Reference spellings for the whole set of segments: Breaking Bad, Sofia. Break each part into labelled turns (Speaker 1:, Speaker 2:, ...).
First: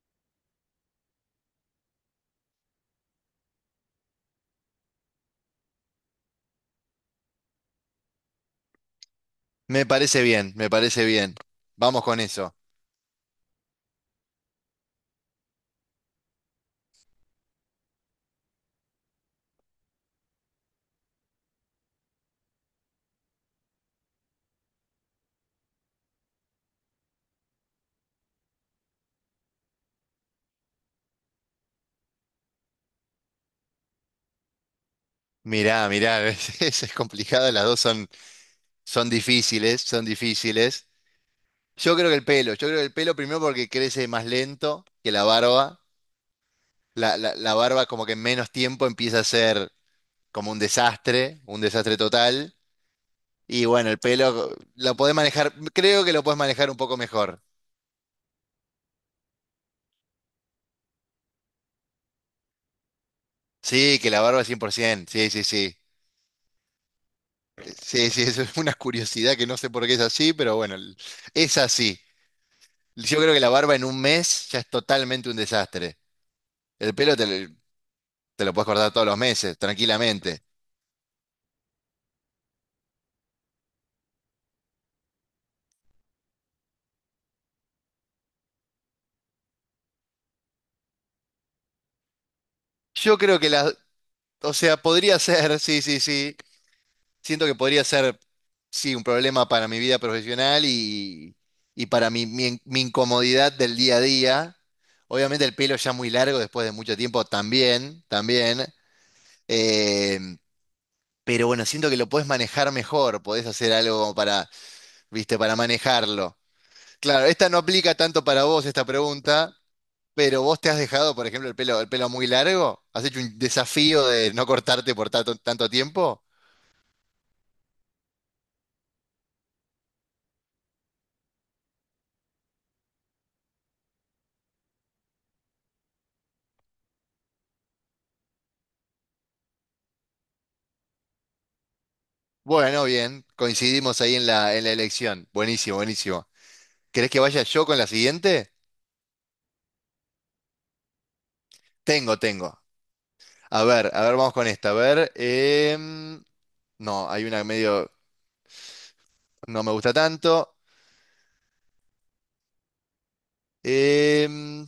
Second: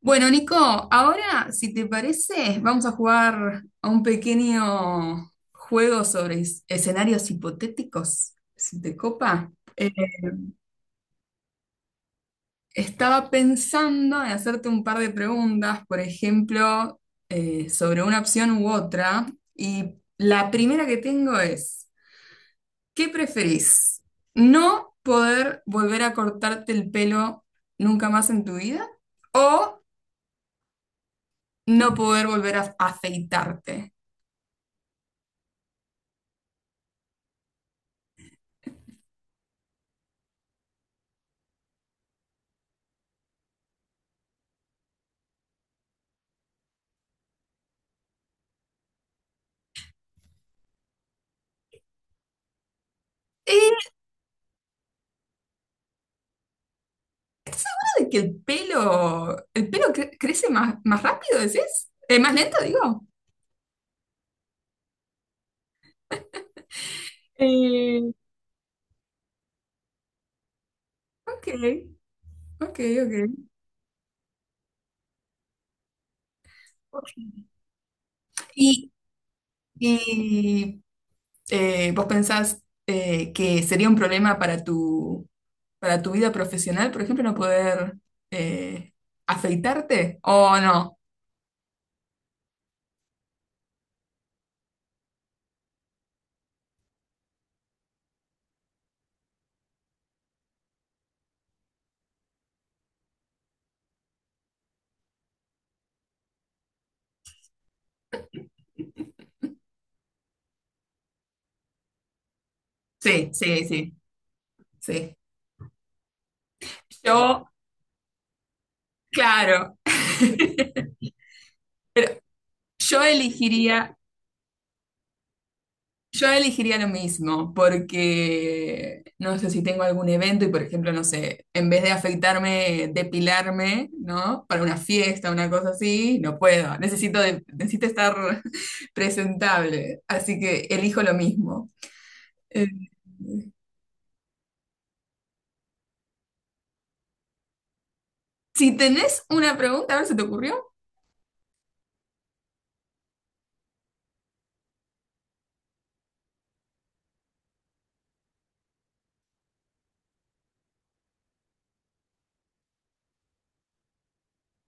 Speaker 1: Bueno, Nico, ahora, si te parece, vamos a jugar a un pequeño juego sobre escenarios hipotéticos, si te copa.
Speaker 2: Me
Speaker 1: Eh,
Speaker 2: parece bien, me parece bien. Vamos con eso.
Speaker 1: Estaba pensando en hacerte un par de preguntas, por ejemplo, sobre una opción u otra, y la primera que tengo es, ¿qué preferís? ¿No poder volver a cortarte el pelo nunca más en tu vida o no poder volver a afeitarte?
Speaker 2: Mirá, mirá, es, es complicado, las dos son difíciles, son difíciles. Yo creo que el pelo, yo creo que el pelo primero porque crece más lento que la barba. La barba como que en menos tiempo empieza a ser como un desastre total. Y bueno, el pelo lo podés manejar, creo que lo podés manejar un poco mejor.
Speaker 1: ¿De que el pelo, el pelo crece más, más rápido, decís? ¿Más lento, digo?
Speaker 2: Sí, que la barba 100%, sí, sí, sí. Sí,
Speaker 1: Eh,
Speaker 2: sí, eso es una curiosidad que no sé por qué es así, pero bueno,
Speaker 1: Ok,
Speaker 2: es así.
Speaker 1: ok,
Speaker 2: Yo creo que la barba en un mes ya es totalmente un desastre. El
Speaker 1: ok.
Speaker 2: pelo te lo puedes cortar
Speaker 1: Y,
Speaker 2: todos los meses, tranquilamente.
Speaker 1: y, ¿Vos pensás que sería un problema para para tu vida profesional, por ejemplo, no poder eh, afeitarte? ¿O no?
Speaker 2: Yo creo que o sea, podría ser, sí, sí, sí. Siento que podría ser, sí, un problema para mi vida profesional y para mi incomodidad del día a día. Obviamente el pelo ya muy largo después de mucho tiempo también, también. Eh, pero bueno, siento que lo podés manejar mejor,
Speaker 1: Sí,
Speaker 2: podés
Speaker 1: sí,
Speaker 2: hacer
Speaker 1: sí,
Speaker 2: algo como para,
Speaker 1: sí.
Speaker 2: viste, para manejarlo. Claro, esta
Speaker 1: Yo,
Speaker 2: no aplica tanto para vos esta pregunta,
Speaker 1: claro.
Speaker 2: pero vos te has dejado, por ejemplo, el pelo muy largo,
Speaker 1: Yo
Speaker 2: has hecho un
Speaker 1: elegiría
Speaker 2: desafío de no cortarte por tanto, tanto tiempo.
Speaker 1: Yo elegiría lo mismo, porque no sé si tengo algún evento y, por ejemplo, no sé, en vez de afeitarme, depilarme, ¿no? Para una fiesta, una cosa así, no puedo. Necesito estar presentable, así que elijo lo mismo. Eh,
Speaker 2: Bueno, bien, coincidimos ahí en la elección. Buenísimo, buenísimo. ¿Querés que vaya yo con la siguiente?
Speaker 1: si tenés una pregunta, a ver, ¿se te ocurrió?
Speaker 2: Tengo, tengo. A ver, vamos con esta. A ver, no, hay una medio, no me gusta tanto. Em,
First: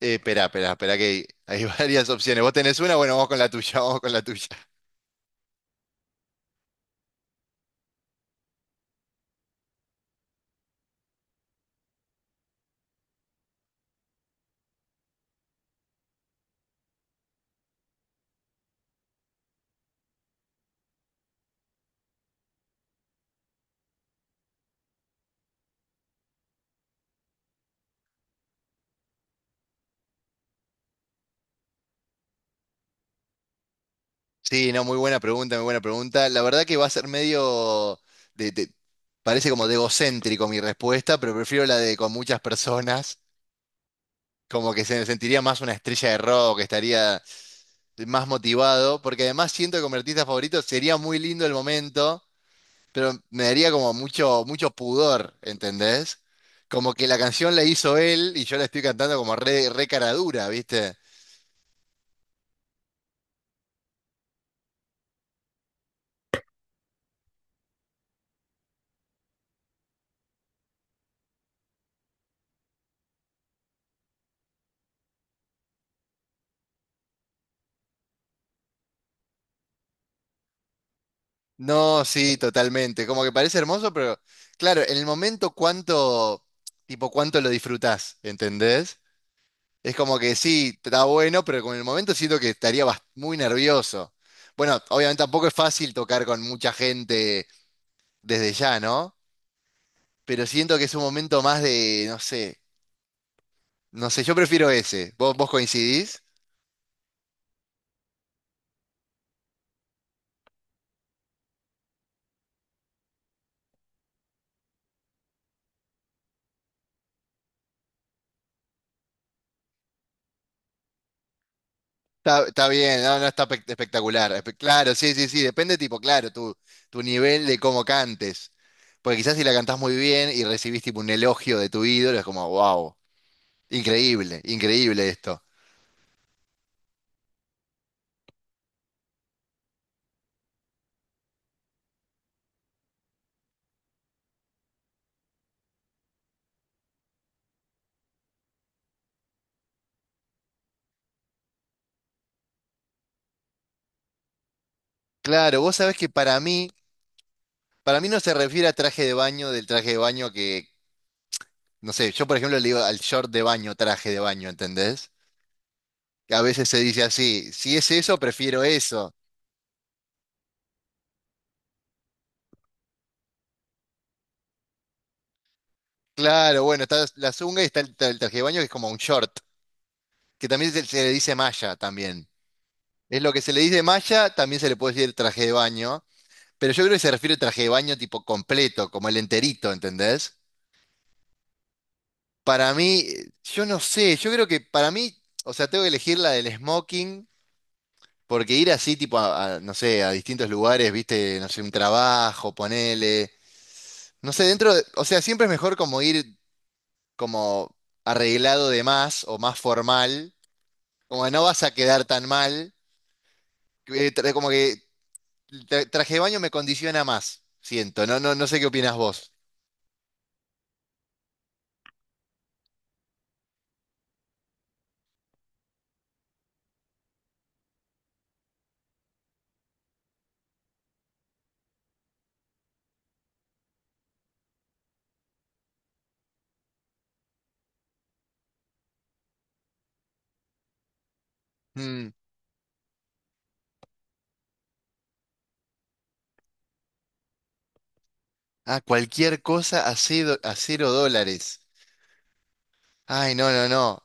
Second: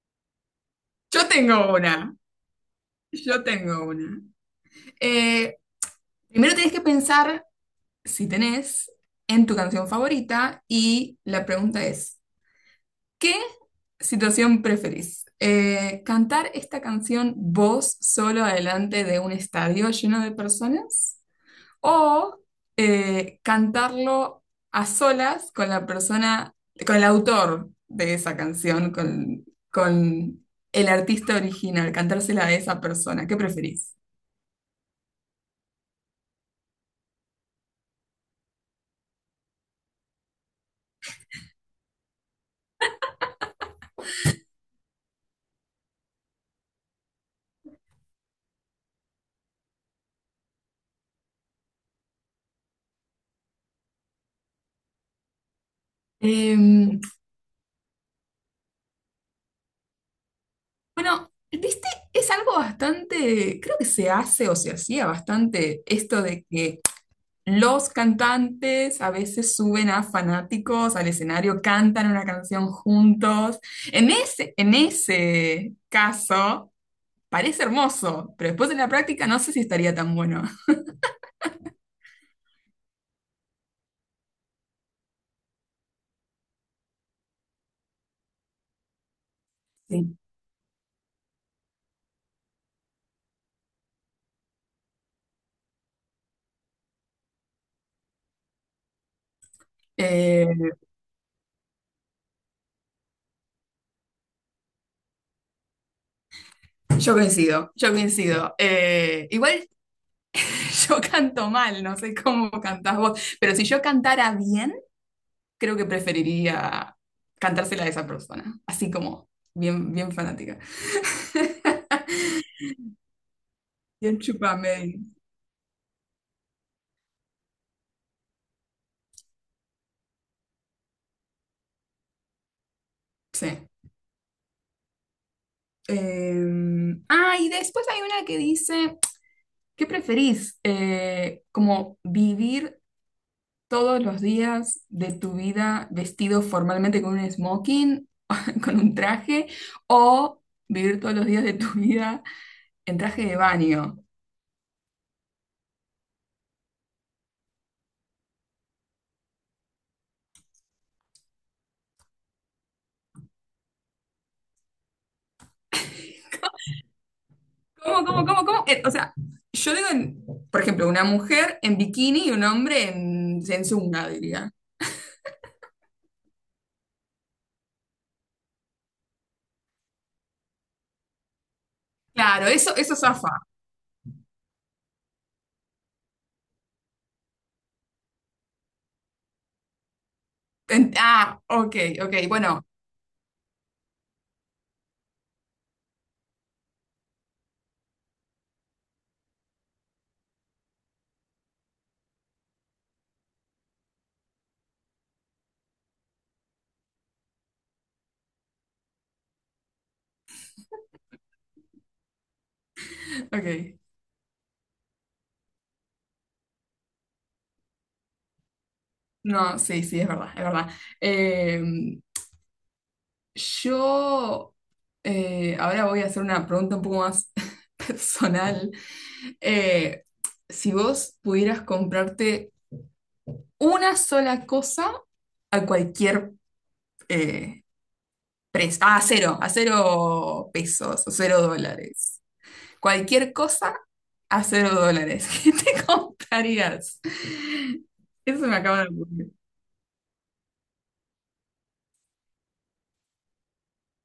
Speaker 2: Espera, espera, espera,
Speaker 1: Yo
Speaker 2: que hay
Speaker 1: tengo
Speaker 2: varias
Speaker 1: una,
Speaker 2: opciones. ¿Vos tenés una? Bueno, vamos con
Speaker 1: yo
Speaker 2: la tuya,
Speaker 1: tengo
Speaker 2: vamos con
Speaker 1: una.
Speaker 2: la tuya.
Speaker 1: Eh, Primero tenés que pensar, si tenés, en tu canción favorita, y la pregunta es... ¿Qué situación preferís? ¿Cantar esta canción vos solo adelante de un estadio lleno de personas? ¿O cantarlo a solas con la persona, con el autor de esa canción, con el artista original, cantársela a esa persona? ¿Qué preferís?
Speaker 2: Sí, no, muy buena pregunta, muy buena pregunta. La verdad que va a ser medio de, de- parece como de egocéntrico mi respuesta, pero prefiero la de con muchas personas, como que se me sentiría más una estrella de rock, estaría más motivado, porque además siento que como artista favorito sería muy lindo el momento, pero me daría como mucho, mucho pudor, ¿entendés?
Speaker 1: Em,
Speaker 2: Como que la canción la hizo él y yo la estoy cantando como re, re cara dura, ¿viste?
Speaker 1: bueno, viste, es algo bastante, creo que se hace o se hacía bastante, esto de que los cantantes a veces suben a fanáticos al escenario, cantan una canción juntos. En en ese caso, parece hermoso, pero después en la práctica no sé si estaría tan bueno.
Speaker 2: No, sí, totalmente. Como que parece hermoso, pero claro, en el momento cuánto, tipo, cuánto lo disfrutás, ¿entendés? Es como
Speaker 1: Sí.
Speaker 2: que sí, está bueno, pero con el momento siento que estaría muy nervioso. Bueno, obviamente tampoco es fácil tocar con mucha gente desde ya, ¿no? Pero
Speaker 1: Eh,
Speaker 2: siento que es un momento más de, no sé, no sé, yo prefiero ese. ¿Vos coincidís?
Speaker 1: yo coincido, yo coincido. Igual, yo canto mal, no sé cómo cantás vos, pero si yo cantara bien, creo que preferiría cantársela a esa persona, así como bien, bien fanática.
Speaker 2: Está bien, no, no está
Speaker 1: Bien
Speaker 2: espectacular. Claro,
Speaker 1: chupame.
Speaker 2: sí, sí, sí, depende, tipo, claro, tu nivel de cómo cantes. Porque quizás si la cantás muy bien y recibís tipo un elogio de tu ídolo, es como, wow,
Speaker 1: Sí.
Speaker 2: increíble, increíble esto.
Speaker 1: Em, ah, y después hay una que dice, ¿qué preferís? ¿Como vivir todos los días de tu vida vestido formalmente con un smoking, con un traje, o vivir todos los días de tu vida en traje de baño?
Speaker 2: Claro, vos sabés que para mí no se refiere a traje de baño del traje de baño que, no sé, yo por ejemplo le digo al short de baño, traje de baño, ¿entendés? Que a veces se dice así, si es
Speaker 1: ¿Cómo,
Speaker 2: eso,
Speaker 1: cómo, cómo,
Speaker 2: prefiero
Speaker 1: cómo? O sea,
Speaker 2: eso.
Speaker 1: yo digo, por ejemplo, una mujer en bikini y un hombre en zunga, diría.
Speaker 2: Claro, bueno, está la zunga y está el traje de baño que es como un short, que también se le dice malla también.
Speaker 1: Claro, eso
Speaker 2: Es
Speaker 1: zafa.
Speaker 2: lo que se le dice malla, también se le puede decir traje de baño. Pero yo creo que se refiere al traje de baño tipo completo, como el enterito, ¿entendés?
Speaker 1: Ok, ok, bueno,
Speaker 2: Para mí, yo no sé, yo creo que para mí, o sea, tengo que elegir la del smoking, porque ir así, tipo, no sé, a distintos lugares, viste, no sé, un trabajo, ponele, no sé, o sea, siempre es mejor como ir como arreglado de más o más formal, como no vas a quedar tan mal,
Speaker 1: ok.
Speaker 2: que como que traje de baño me condiciona más, siento, no sé qué opinas vos.
Speaker 1: No, sí, sí, es verdad, es verdad. Eh, yo ahora voy a hacer una pregunta un poco más personal. Eh, si vos pudieras comprarte una sola cosa a cualquier eh, precio, ah, a cero pesos, a cero dólares, cualquier cosa a cero dólares, ¿qué te comprarías? Eso me
Speaker 2: Ah,
Speaker 1: acaba de ocurrir.
Speaker 2: cualquier cosa a cero dólares. Ay, no, no, no.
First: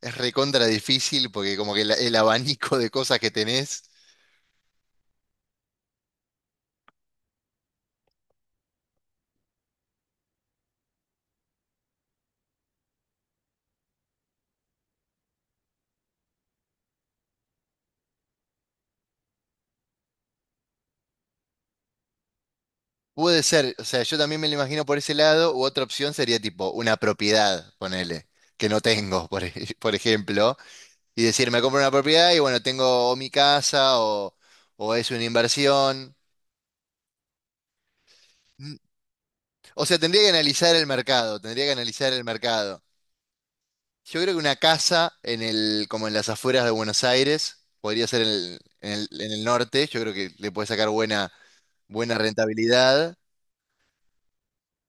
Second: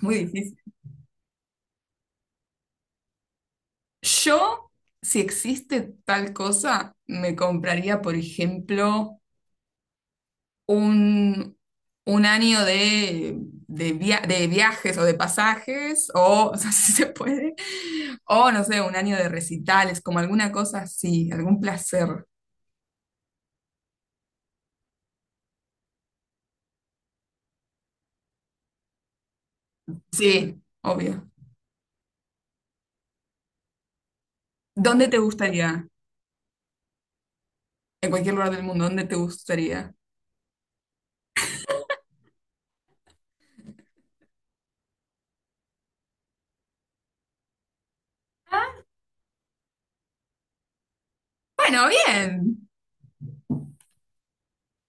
Speaker 2: Es
Speaker 1: Muy
Speaker 2: recontra difícil porque como que el abanico de cosas que tenés.
Speaker 1: Yo, si existe tal cosa, me compraría, por ejemplo, un, un año de, de viajes o de pasajes, o, o sea, si se puede, o no sé, un año de recitales, como alguna cosa así, algún placer.
Speaker 2: Puede ser, o sea, yo también me lo imagino por ese lado, u otra opción sería tipo una propiedad, ponele, que no tengo, por ejemplo,
Speaker 1: Sí,
Speaker 2: y
Speaker 1: obvio.
Speaker 2: decir, me compro una propiedad y bueno, tengo o mi casa o
Speaker 1: ¿Dónde
Speaker 2: es
Speaker 1: te
Speaker 2: una
Speaker 1: gustaría?
Speaker 2: inversión.
Speaker 1: En cualquier lugar del
Speaker 2: Mm,
Speaker 1: mundo, ¿dónde te
Speaker 2: O
Speaker 1: gustaría?
Speaker 2: sea, tendría que analizar el mercado, tendría que analizar el mercado. Yo creo que una casa en el, como en las afueras de Buenos Aires, podría ser en el norte, yo creo que le puede sacar buena,
Speaker 1: Bueno,
Speaker 2: buena
Speaker 1: bien.
Speaker 2: rentabilidad.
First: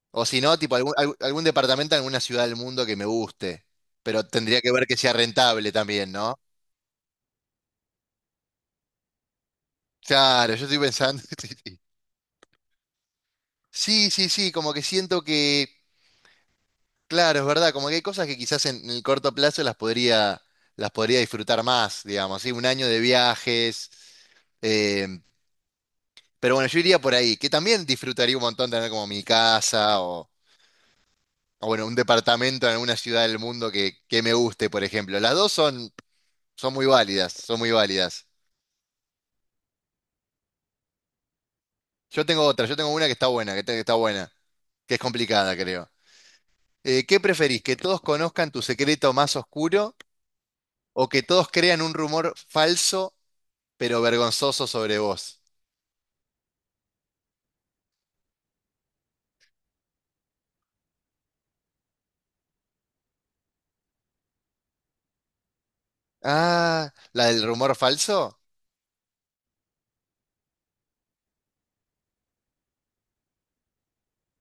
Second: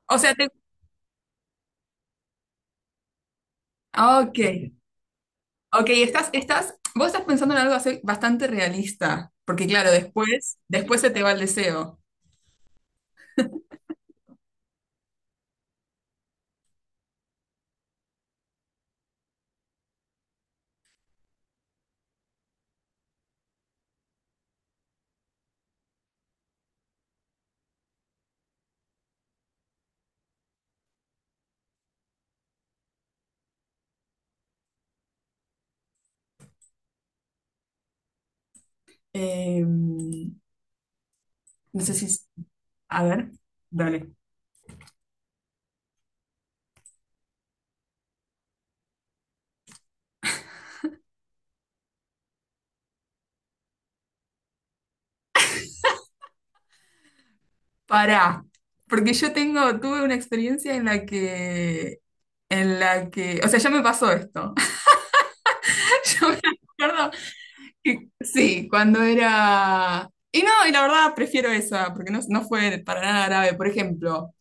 Speaker 1: O
Speaker 2: O
Speaker 1: sea,
Speaker 2: si
Speaker 1: te...
Speaker 2: no, tipo algún algún departamento en alguna ciudad del mundo que me guste. Pero
Speaker 1: Ok.
Speaker 2: tendría que ver que sea rentable
Speaker 1: Ok,
Speaker 2: también, ¿no?
Speaker 1: vos estás pensando en algo así bastante realista, porque claro,
Speaker 2: Claro,
Speaker 1: después,
Speaker 2: yo estoy
Speaker 1: después se te
Speaker 2: pensando.
Speaker 1: va el deseo.
Speaker 2: Sí, sí, sí, sí, sí, como que siento que, claro, es verdad, como que hay cosas que quizás en el corto plazo las podría disfrutar más, digamos, ¿sí? Un año de viajes. eh, Pero bueno, yo iría por ahí, que también disfrutaría un montón tener como mi casa o bueno, un departamento en alguna ciudad del mundo que me guste, por ejemplo. Las dos son muy válidas, son muy válidas.
Speaker 1: No sé si,
Speaker 2: Yo
Speaker 1: es-
Speaker 2: tengo otra, yo tengo
Speaker 1: A
Speaker 2: una que está
Speaker 1: ver,
Speaker 2: buena, que está
Speaker 1: dale.
Speaker 2: buena, que es complicada, creo. ¿Qué preferís? ¿Que todos conozcan tu secreto más oscuro o que todos crean un rumor falso pero vergonzoso sobre vos?
Speaker 1: Pará, porque yo tengo, tuve una experiencia en la que, o sea, ya me pasó esto. Yo me
Speaker 2: Ah,
Speaker 1: acuerdo
Speaker 2: ¿la del rumor
Speaker 1: que,
Speaker 2: falso?
Speaker 1: sí, cuando era, y no, y la verdad prefiero esa, porque no, no fue para nada grave. Por ejemplo,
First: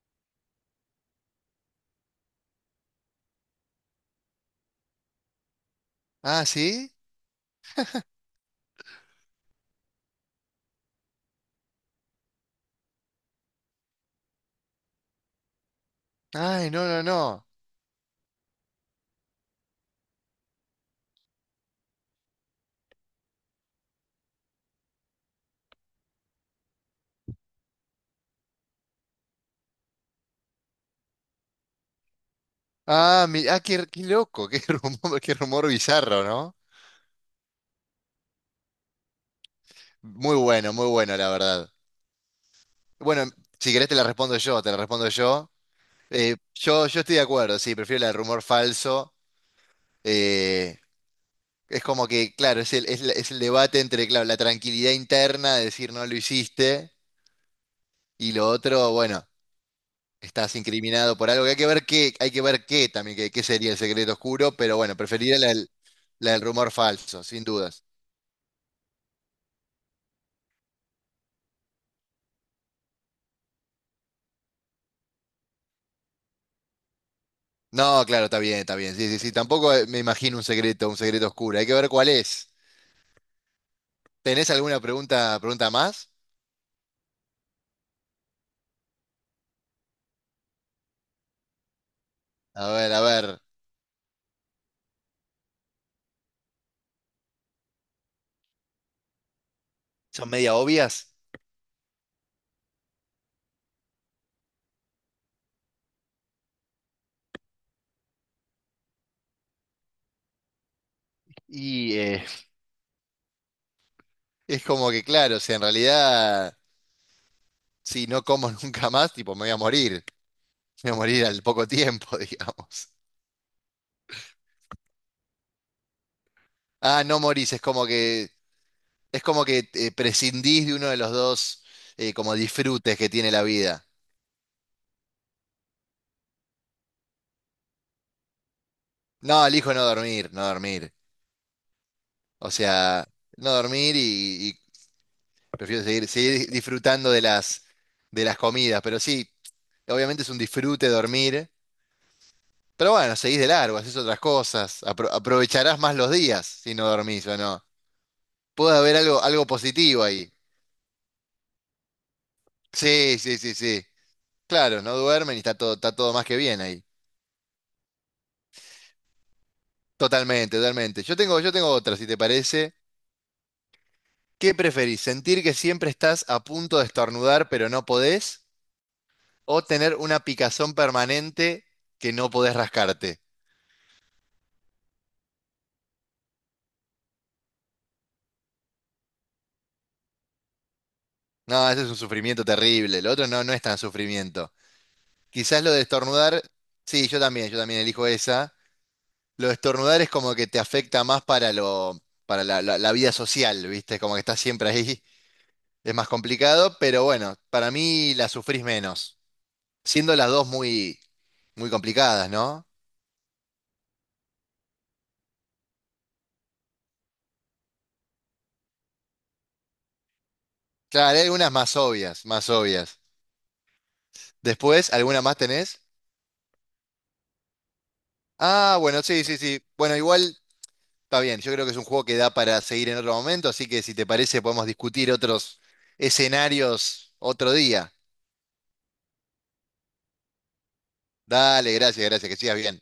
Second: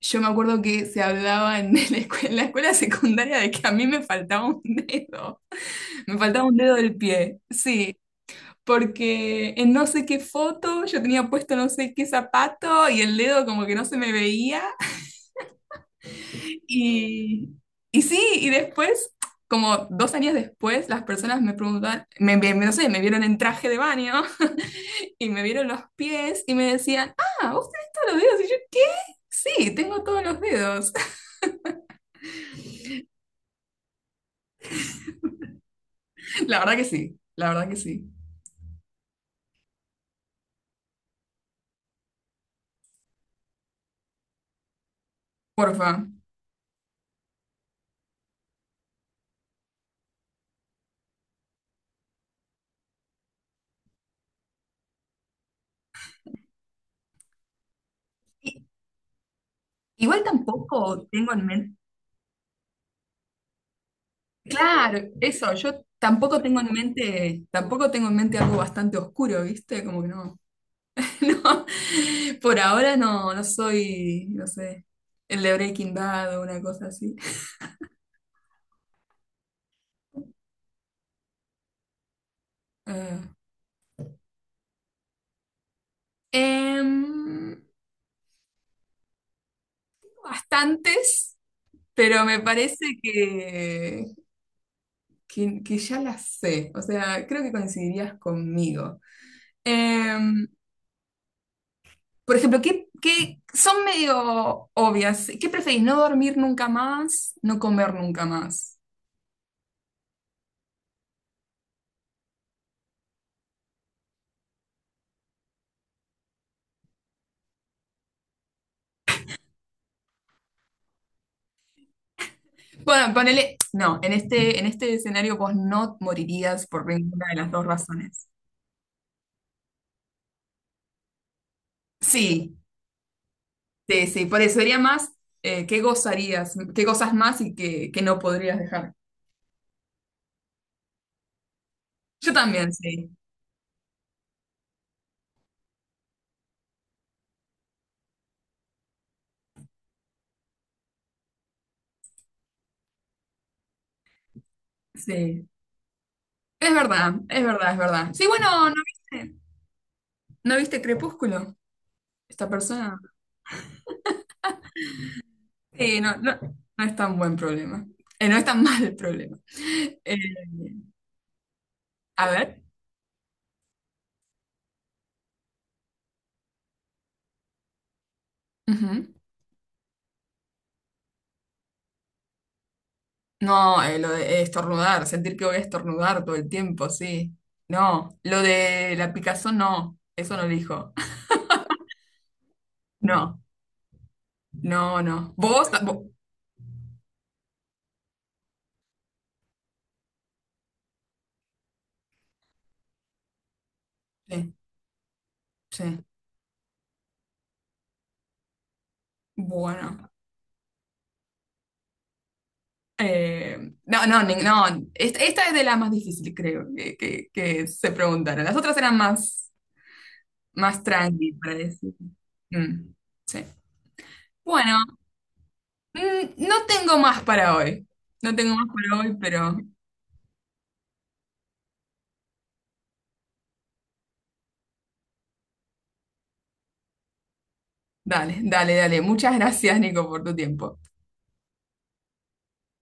Speaker 1: yo me acuerdo que se hablaba en en la escuela secundaria, de que a mí me faltaba un dedo, me
Speaker 2: Ah,
Speaker 1: faltaba un dedo
Speaker 2: ¿sí?
Speaker 1: del pie, sí, porque en no sé qué foto yo tenía puesto no sé qué zapato y el dedo como que no se me veía
Speaker 2: Ay, no, no, no.
Speaker 1: y, y sí, y después, como dos años después, las personas me preguntaban, no sé, me vieron en traje de baño y me vieron los pies y me decían, ah, vos tenés todos los dedos, y yo, ¿qué? Sí, tengo todos los dedos.
Speaker 2: Ah, qué, loco, qué rumor, qué rumor bizarro, ¿no?
Speaker 1: La verdad que sí, la verdad que sí.
Speaker 2: Muy bueno, muy bueno, la verdad. Bueno, si querés te la respondo yo, te la respondo yo.
Speaker 1: Porfa.
Speaker 2: Yo estoy de acuerdo, sí, prefiero la del rumor falso. Eh, es como que, claro, es el debate entre, claro, la tranquilidad interna de decir no lo hiciste y lo
Speaker 1: I-
Speaker 2: otro, bueno,
Speaker 1: Igual
Speaker 2: estás
Speaker 1: tampoco
Speaker 2: incriminado por
Speaker 1: tengo
Speaker 2: algo
Speaker 1: en
Speaker 2: que hay que
Speaker 1: mente,
Speaker 2: ver qué, hay que ver qué también, qué sería el secreto oscuro, pero bueno,
Speaker 1: claro,
Speaker 2: preferiría la
Speaker 1: eso,
Speaker 2: del
Speaker 1: yo
Speaker 2: la
Speaker 1: tampoco
Speaker 2: del
Speaker 1: tengo
Speaker 2: rumor
Speaker 1: en
Speaker 2: falso, sin
Speaker 1: mente,
Speaker 2: dudas.
Speaker 1: tampoco tengo en mente algo bastante oscuro, ¿viste? Como que no, no, por ahora no, no soy, no sé, el de Breaking Bad o una cosa así.
Speaker 2: No, claro, está bien, está bien. Sí, sí, sí. Tampoco me imagino un secreto oscuro. Hay que ver cuál es.
Speaker 1: Eh,
Speaker 2: ¿Tenés alguna pregunta más?
Speaker 1: em, Bastantes, pero me
Speaker 2: A
Speaker 1: parece
Speaker 2: ver, a ver.
Speaker 1: que, que ya las sé, o sea, creo que coincidirías conmigo.
Speaker 2: Son
Speaker 1: Em,
Speaker 2: media obvias.
Speaker 1: Por ejemplo, ¿qué, qué son medio obvias? ¿Qué preferís? ¿No dormir nunca más? ¿No comer nunca más?
Speaker 2: Y es como que, claro, si en realidad, si no como nunca más, tipo, me voy a morir. Me voy a morir al poco tiempo, digamos.
Speaker 1: Bueno, ponele, no, en en este escenario vos no morirías por
Speaker 2: Ah, no
Speaker 1: ninguna de las
Speaker 2: morís, es
Speaker 1: dos
Speaker 2: como
Speaker 1: razones.
Speaker 2: que, es como que eh, prescindís de uno de los dos como
Speaker 1: Sí,
Speaker 2: disfrutes que tiene la vida.
Speaker 1: sí, sí, por eso sería más qué gozarías, qué gozas más y qué, qué no podrías dejar.
Speaker 2: No, elijo no dormir, no dormir.
Speaker 1: Yo
Speaker 2: O
Speaker 1: también,
Speaker 2: sea,
Speaker 1: sí,
Speaker 2: no dormir. Prefiero seguir, seguir disfrutando de las comidas, pero sí, obviamente es un disfrute dormir. Pero bueno, seguís de largo, haces otras cosas,
Speaker 1: sí.
Speaker 2: aprovecharás más los días
Speaker 1: Es
Speaker 2: si no
Speaker 1: verdad,
Speaker 2: dormís o
Speaker 1: es
Speaker 2: no.
Speaker 1: verdad, es verdad. Sí, bueno, ¿no
Speaker 2: Puede haber algo,
Speaker 1: viste,
Speaker 2: algo positivo ahí.
Speaker 1: no viste Crepúsculo? Esta persona.
Speaker 2: Sí, sí, sí, sí. Claro, no duermen y está
Speaker 1: Sí,
Speaker 2: todo
Speaker 1: no,
Speaker 2: más que
Speaker 1: no,
Speaker 2: bien
Speaker 1: no
Speaker 2: ahí.
Speaker 1: es tan buen problema. No es tan mal el problema. Eh,
Speaker 2: Totalmente, totalmente. Yo tengo otra, si te
Speaker 1: a ver.
Speaker 2: parece. ¿Qué preferís? ¿Sentir que siempre estás a punto de estornudar pero no podés?
Speaker 1: Ujú.
Speaker 2: ¿O tener una picazón permanente que no podés rascarte?
Speaker 1: No, lo de estornudar, sentir que voy a estornudar todo el tiempo, sí. No, lo de la picazón, no, eso no elijo.
Speaker 2: No, ese es un sufrimiento terrible. Lo otro
Speaker 1: No,
Speaker 2: no, no es tan sufrimiento.
Speaker 1: no, no.
Speaker 2: Quizás lo de estornudar, sí, yo también elijo esa. Lo de estornudar es como que te afecta más para lo, para la, la- la vida social, ¿viste? Como que estás
Speaker 1: Sí,
Speaker 2: siempre ahí, es
Speaker 1: sí.
Speaker 2: más complicado, pero bueno, para mí la sufrís menos,
Speaker 1: Bueno.
Speaker 2: siendo las dos muy, muy complicadas, ¿no?
Speaker 1: Eh, no. Esta es de las más difíciles, creo, que se preguntaron. Las otras eran más, más
Speaker 2: Claro, hay
Speaker 1: tranqui,
Speaker 2: algunas
Speaker 1: para
Speaker 2: más
Speaker 1: decir.
Speaker 2: obvias, más
Speaker 1: Mm,
Speaker 2: obvias.
Speaker 1: sí. Bueno.
Speaker 2: Después, ¿alguna más tenés?
Speaker 1: Mm, no tengo más para hoy. No tengo más
Speaker 2: Ah,
Speaker 1: para
Speaker 2: bueno,
Speaker 1: hoy,
Speaker 2: sí, sí,
Speaker 1: pero
Speaker 2: sí. Bueno, igual. Está bien, yo creo que es un juego que da para seguir en otro momento, así que si te parece podemos discutir otros escenarios otro día.
Speaker 1: dale, dale, dale. Muchas gracias, Nico, por tu tiempo.
Speaker 2: Dale, gracias, gracias, que sigas bien.